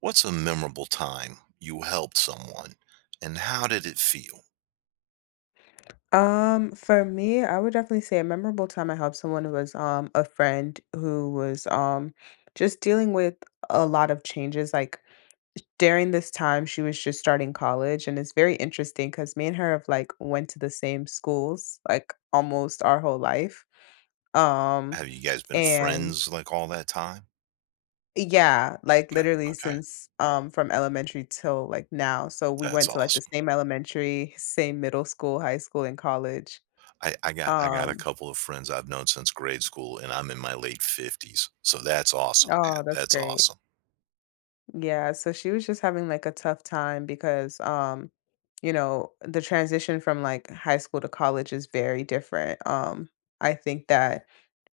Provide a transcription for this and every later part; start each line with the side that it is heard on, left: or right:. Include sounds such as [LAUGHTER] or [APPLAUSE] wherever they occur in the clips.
right: What's a memorable time you helped someone, and how did it feel?
left: For me, I would definitely say a memorable time I helped someone who was a friend who was just dealing with a lot of changes. Like during this time, she was just starting college, and it's very interesting because me and her have like went to the same schools like almost our whole life. Um,
right: Have you guys been
left: and
right: friends, like, all that time?
left: yeah, like
right: Okay,
left: literally
right: okay,
left: since from elementary till like now. So we
right: that's
left: went to like the
right: awesome.
left: same elementary, same middle school, high school, and college.
right: I got I got a
left: Um,
right: couple of friends I've known since grade school, and I'm in my late 50s, so that's awesome,
left: oh,
right: man,
left: that's
right: that's
left: great.
right: awesome.
left: Yeah, so she was just having like a tough time because the transition from like high school to college is very different. I think that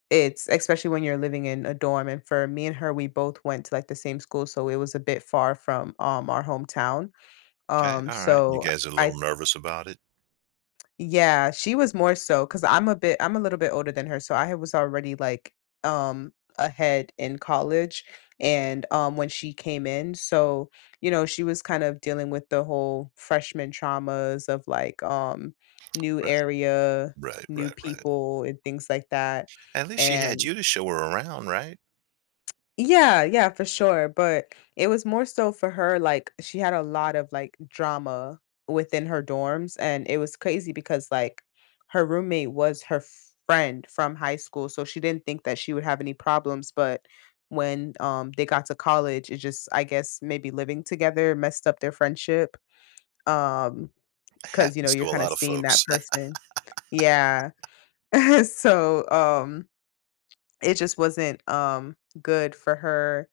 left: it's especially when you're living in a dorm and for me and her we both went to like the same school so it was a bit far from our hometown.
right: Okay, alright, you
left: So
right: guys are a
left: I
right: little nervous about it?
left: Yeah, she was more so because 'cause I'm a little bit older than her, so I was already, like, ahead in college and, when she came in, so, she was kind of dealing with the whole freshman traumas of, like, new
right: Right,
left: area,
right: right,
left: new
right: right, right.
left: people, and things like that,
right: At least she had
left: and
right: you to show her around, right?
left: yeah, yeah, for sure, but it was more so for her, like, she had a lot of, like, drama within her dorms, and it was crazy because, like, her roommate was her friend from high school, so she didn't think that she would have any problems, but when, they got to college, it just I guess maybe living together messed up their friendship. Um,
right: [LAUGHS]
left: because
right: Happens
left: you're
right: to a
left: kinda
right: lot of
left: seeing that
right: folks.
left: person. Yeah. [LAUGHS] So, it just wasn't, good for her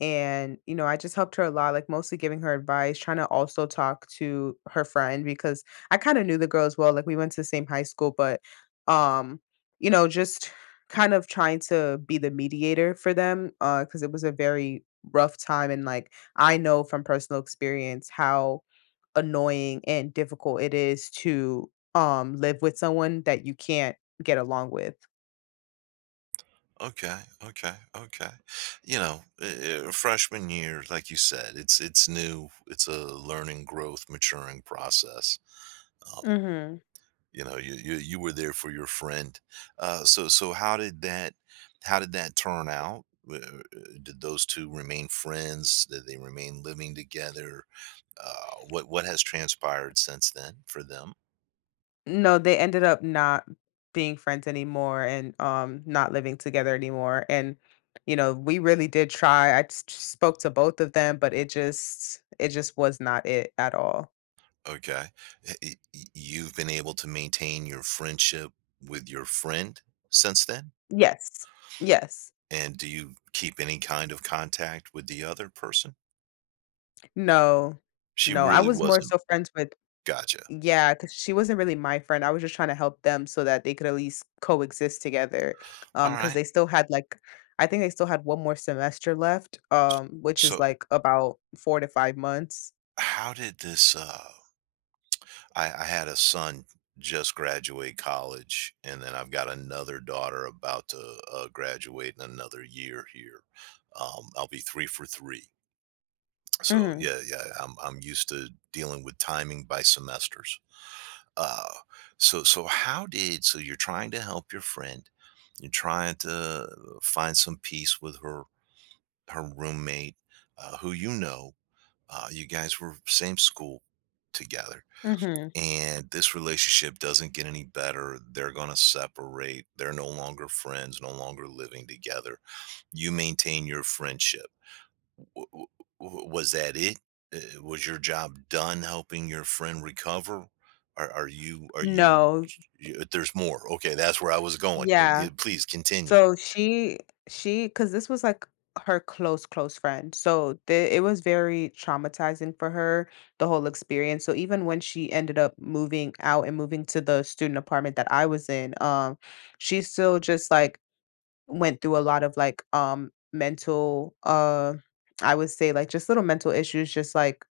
left: and, I just helped her a lot, like mostly giving her advice, trying to also talk to her friend because I kind of knew the girl as well. Like we went to the same high school, but um, just kind of trying to be the mediator for them, because it was a very rough time and like I know from personal experience how annoying and difficult it is to live with someone that you can't get along with.
right: Okay, okay, okay. You know, freshman year, like you said, it's new. It's a learning, growth, maturing process. Um, you know, you were there for your friend. So so how did that turn out? Uh, Did those two remain friends? Did they remain living together? What has transpired since then for them?
left: No, they ended up not being friends anymore and, not living together anymore, and, we really did try. I s s spoke to both of them, but it just was not it at all.
right: Okay, eh, Y- y- you've been able to maintain your friendship with your friend since then.
left: Yes. Yes.
right: And do you keep any kind of contact with the other person?
left: No.
right: She
left: No, I
right: really
left: was more
right: wasn't
left: so friends with,
right: gotcha.
left: yeah, because she wasn't really my friend. I was just trying to help them so that they could at least coexist together. Because
right: Alright.
left: they still had, like I think they still had one more semester left, which is,
right: So,
left: like, about 4 to 5 months.
right: how did this, I had a son just graduate college, and then I've got another daughter about to, graduate in another year here. I'll be 3 for 3. So,
left: Mhm.
right: yeah, yeah, I'm used to dealing with timing by semesters. Uh, so so how did so you're trying to help your friend, you're trying to find some peace with her her roommate, who you know, you guys were same school together,
left: Mhm.
right: and this relationship doesn't get any better. They're gonna separate. They're no longer friends, no longer living together. You maintain your friendship W w w was that it? Was your job done helping your friend recover? Are you
left: No.
right: y there's more. Okay, that's where I was going.
left: Yeah.
right: Y please continue.
left: So she, because this was, like, her close, close friend. So the it was very traumatizing for her, the whole experience. So even when she ended up moving out and moving to the student apartment that I was in, she still just, like went through a lot of like mental I would say like just little mental issues, just like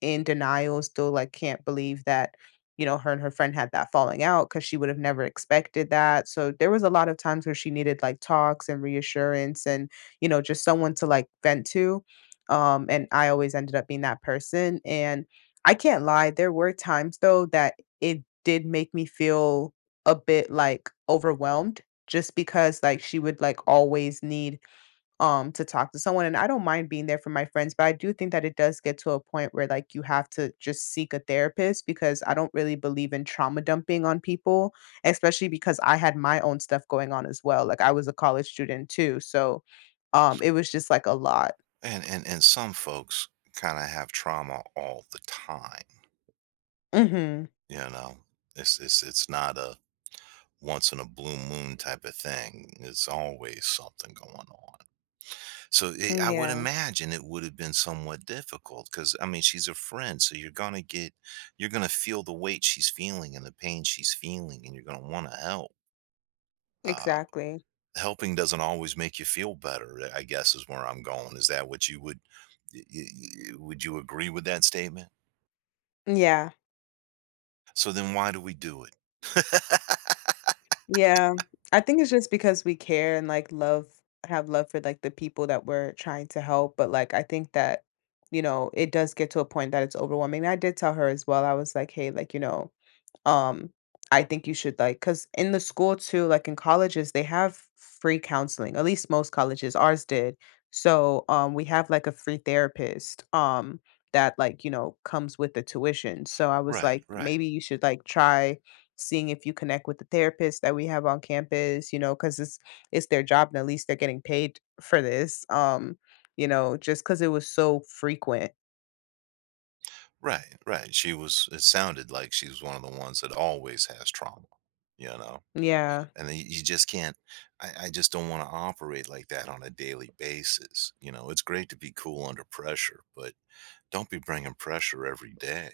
left: in denial, still like can't believe that, her and her friend had that falling out because she would have never expected that. So there was a lot of times where she needed like talks and reassurance and, just someone to like vent to. And I always ended up being that person. And I can't lie, there were times though that it did make me feel a bit like overwhelmed just because like she would like always need to talk to someone and I don't mind being there for my friends but I do think that it does get to a point where like you have to just seek a therapist because I don't really believe in trauma dumping on people especially because I had my own stuff going on as well like I was a college student too so it was just like a lot.
right: And some folks kinda have trauma all the time,
left: Mhm.
right: you know? It's not a once in a blue moon type of thing. It's always something going on. So it, I would
left: Yeah.
right: imagine it would have been somewhat difficult because I mean she's a friend, so you're gonna get, you're gonna feel the weight she's feeling and the pain she's feeling, and you're gonna want to help. Uh,
left: Exactly.
right: Helping doesn't always make you feel better. Eh, I guess is where I'm going. Is that what you would? Y- y- y- Would you agree with that statement?
left: Yeah.
right: So then why do we do it? [LAUGHS]
left: Yeah, I think it's just because we care and, like, love have love for, like, the people that we're trying to help, but, like, I think that, it does get to a point that it's overwhelming. I did tell her as well, I was like, "Hey," like, um, I think you should like because in the school too, like in colleges, they have free counseling. At least most colleges, ours did. So we have like a free therapist that like comes with the tuition. So I was
right: Right,
left: like,
right: right,
left: maybe you should like try seeing if you connect with the therapist that we have on campus. You know, because it's their job and at least they're getting paid for this. Just because it was so frequent.
right: right, right. She was. It sounded like she was one of the ones that always has trauma. You know.
left: Yeah,
right: And then you just can't I just don't want to operate like that on a daily basis, you know, it's great to be cool under pressure but don't be bringing pressure every day,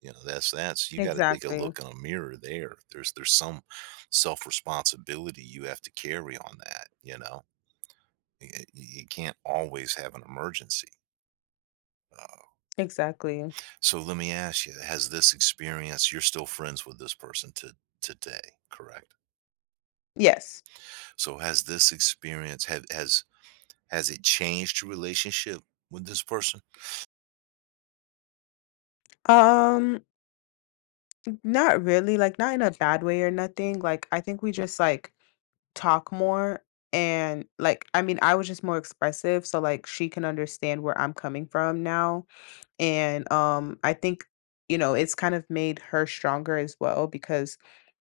right: you know that's you got to take a
left: exactly,
right: look in a mirror there's some self responsibility you have to carry on that, you know. Y- y- you, can't always have an emergency, uh,
left: exactly.
right: so let me ask you, has this experience, you're still friends with this person to today, correct?
left: Yes.
right: So has this experience have has it changed your relationship with this person?
left: Um, Not really, like, not in a bad way or nothing, like, I think we just, like, talk more and, like I mean, I was just more expressive, so, like, she can understand where I'm coming from now, and, I think, it's kind of made her stronger as well because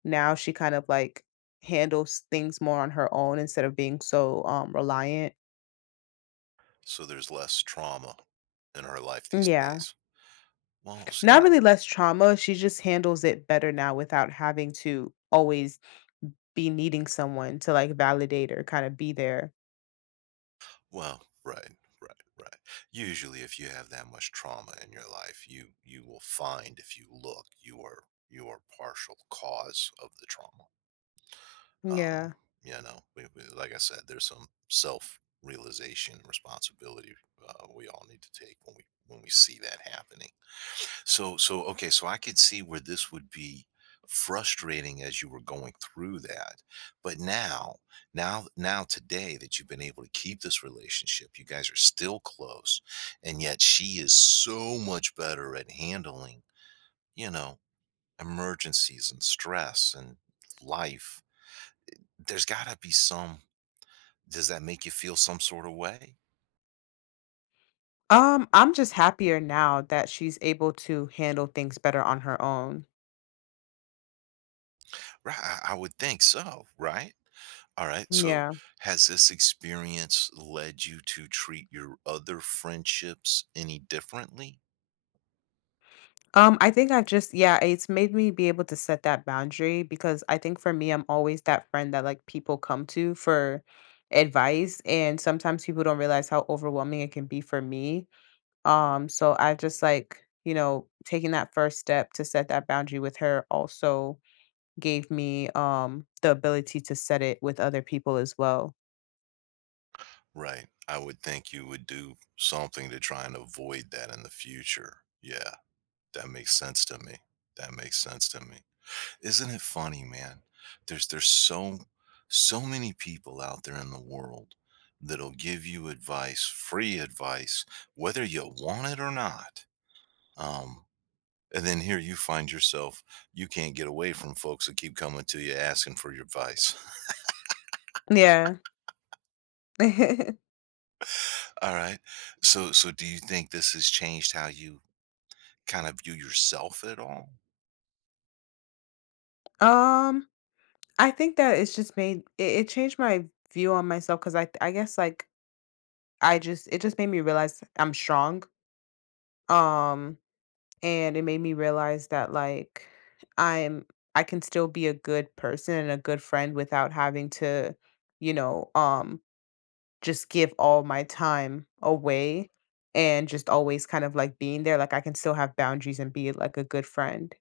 left: now she kind of, like, handles things more on her own instead of being so, reliant.
right: So there's less trauma in her life these
left: Yeah.
right: days. Well, see,
left: Not
right: I-
left: really less trauma, she just handles it better now without having to always be needing someone to, like, validate or kinda be there.
right: well, right, right, right. Usually, if you have that much trauma in your life, you will find if you look, you are partial cause of the trauma. Um,
left: Yeah.
right: you know, we, like I said, there's some self realization responsibility, we all need to take when we see that happening. So so okay, so I could see where this would be frustrating as you were going through that. But now, now now today that you've been able to keep this relationship, you guys are still close, and yet she is so much better at handling, you know, emergencies and stress and life. There's got to be some, does that make you feel some sort of way?
left: I'm just happier now that she's able to handle things better on her own.
right: Right, I would think so, right? All right, so
left: Yeah.
right: has this experience led you to treat your other friendships any differently?
left: I think I've just, yeah, it's made me be able to set that boundary because I think for me, I'm always that friend that, like, people come to for advice, and sometimes people don't realize how overwhelming it can be for me. So I've just, like, taking that first step to set that boundary with her also gave me, the ability to set it with other people as well.
right: Right, I would think you would do something to try and avoid that in the future. Yeah, that makes sense to me. That makes sense to me. Isn't it funny, man? There's so so many people out there in the world that'll give you advice, free advice, whether you want it or not. Um, And then here you find yourself, you can't get away from folks that keep coming to you asking for your advice.
left: Yeah. [LAUGHS]
right: [LAUGHS] All right. So, so do you think this has changed how you kind of view yourself at all?
left: Um, I think that it's just made it, it changed my view on myself because I guess like I just it just made me realize I'm strong. Um, and it made me realize that like I'm I can still be a good person and a good friend without having to, you know, um just give all my time away and just always kind of like being there. Like I can still have boundaries and be like a good friend.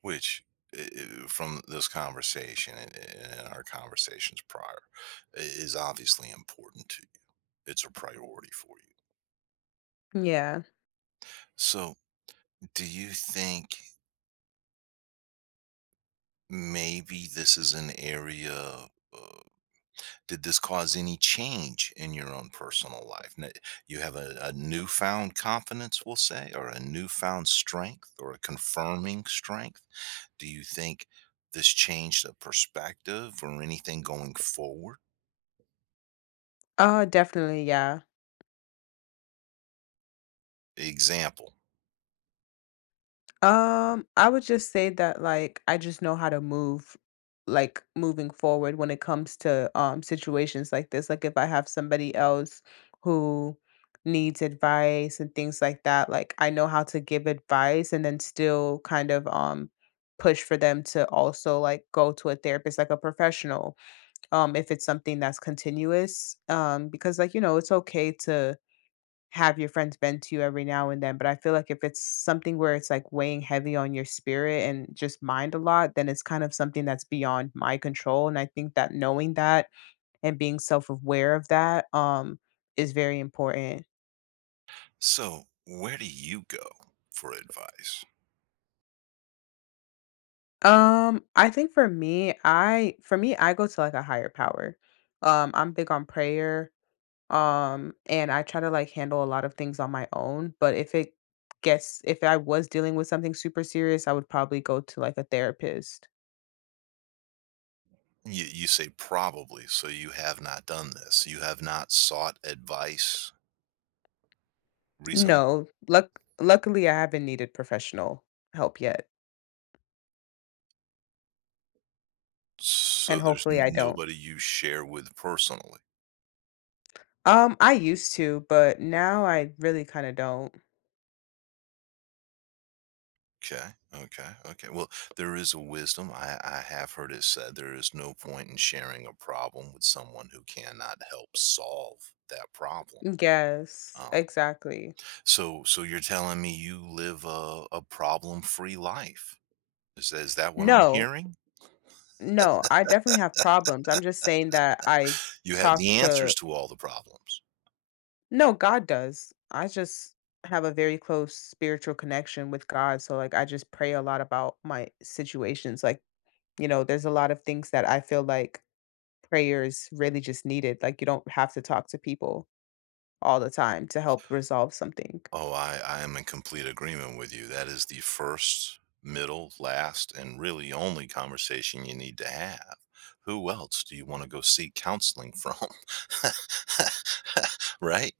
right: Which, eh, eh, from this conversation and our conversations prior, I- is obviously important to you. It's a priority for you.
left: Yeah.
right: So, do you think maybe this is an area? Uh, Did this cause any change in your own personal life? N- You have a newfound confidence, we'll say, or a newfound strength, or a confirming strength. Do you think this changed a perspective or anything going forward?
left: Oh, definitely. Yeah.
right: Example.
left: I would just say that like I just know how to move like moving forward when it comes to situations like this. Like if I have somebody else who needs advice and things like that, like I know how to give advice and then still kind of push for them to also like go to a therapist like a professional if it's something that's continuous because like it's okay to have your friends bend to you every now and then. But I feel like if it's something where it's like weighing heavy on your spirit and just mind a lot, then it's kind of something that's beyond my control. And I think that knowing that and being self aware of that is very important.
right: So, where do you go for advice?
left: I think for me, I go to like a higher power. I'm big on prayer. And I try to like handle a lot of things on my own. But if it gets if I was dealing with something super serious, I would probably go to like a therapist.
right: You say probably, so you have not done this. You have not sought advice recently.
left: No, luckily, I haven't needed professional help yet, and
right: So, there's
left: hopefully
right: n-
left: I don't.
right: nobody you share with personally.
left: I used to, but now I really kinda don't.
right: Okay, okay, okay. Well, there is a wisdom. I have heard it said there is no point in sharing a problem with someone who cannot help solve that problem.
left: Yes,
right: Um,
left: exactly.
right: so, so you're telling me you live a problem-free life? Is that what I'm
left: No,
right: hearing?
left: no, I definitely have problems, I'm just saying that I
right: You have
left: talk
right: the
left: to.
right: answers to all the problems.
left: No, God does. I just have a very close spiritual connection with God, so, like, I just pray a lot about my situations, like. You know, there's a lot of things that I feel like prayer is really just needed. Like, you don't have to talk to people all the time to help resolve something.
right: Oh, I am in complete agreement with you. That is the first, middle, last, and really only conversation you need to have. Who else do you want to go seek counseling from? [LAUGHS] Right?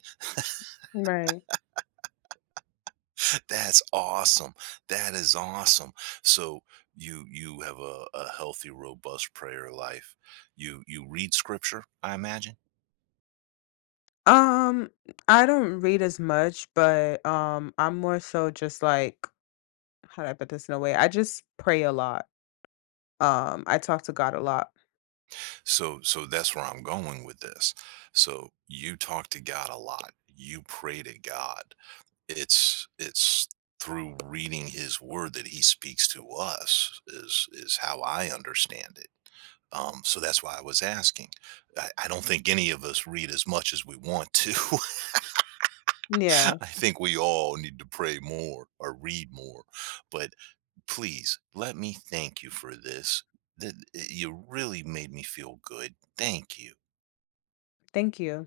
left: Right.
right: That's awesome. That is awesome. So you have a healthy, robust prayer life. You read scripture, I imagine.
left: Um, I don't read as much, but I'm more so just like, how do I put this in a way? I just pray a lot. I talk to God a lot.
right: So so that's where I'm going with this. So you talk to God a lot. You pray to God. It's through reading his word that he speaks to us is how I understand it. So that's why I was asking. I don't think any of us read as much as we want to.
left: Yeah,
right: [LAUGHS] I think we all need to pray more or read more. But please let me thank you for this. That you really made me feel good. Thank you.
left: thank you.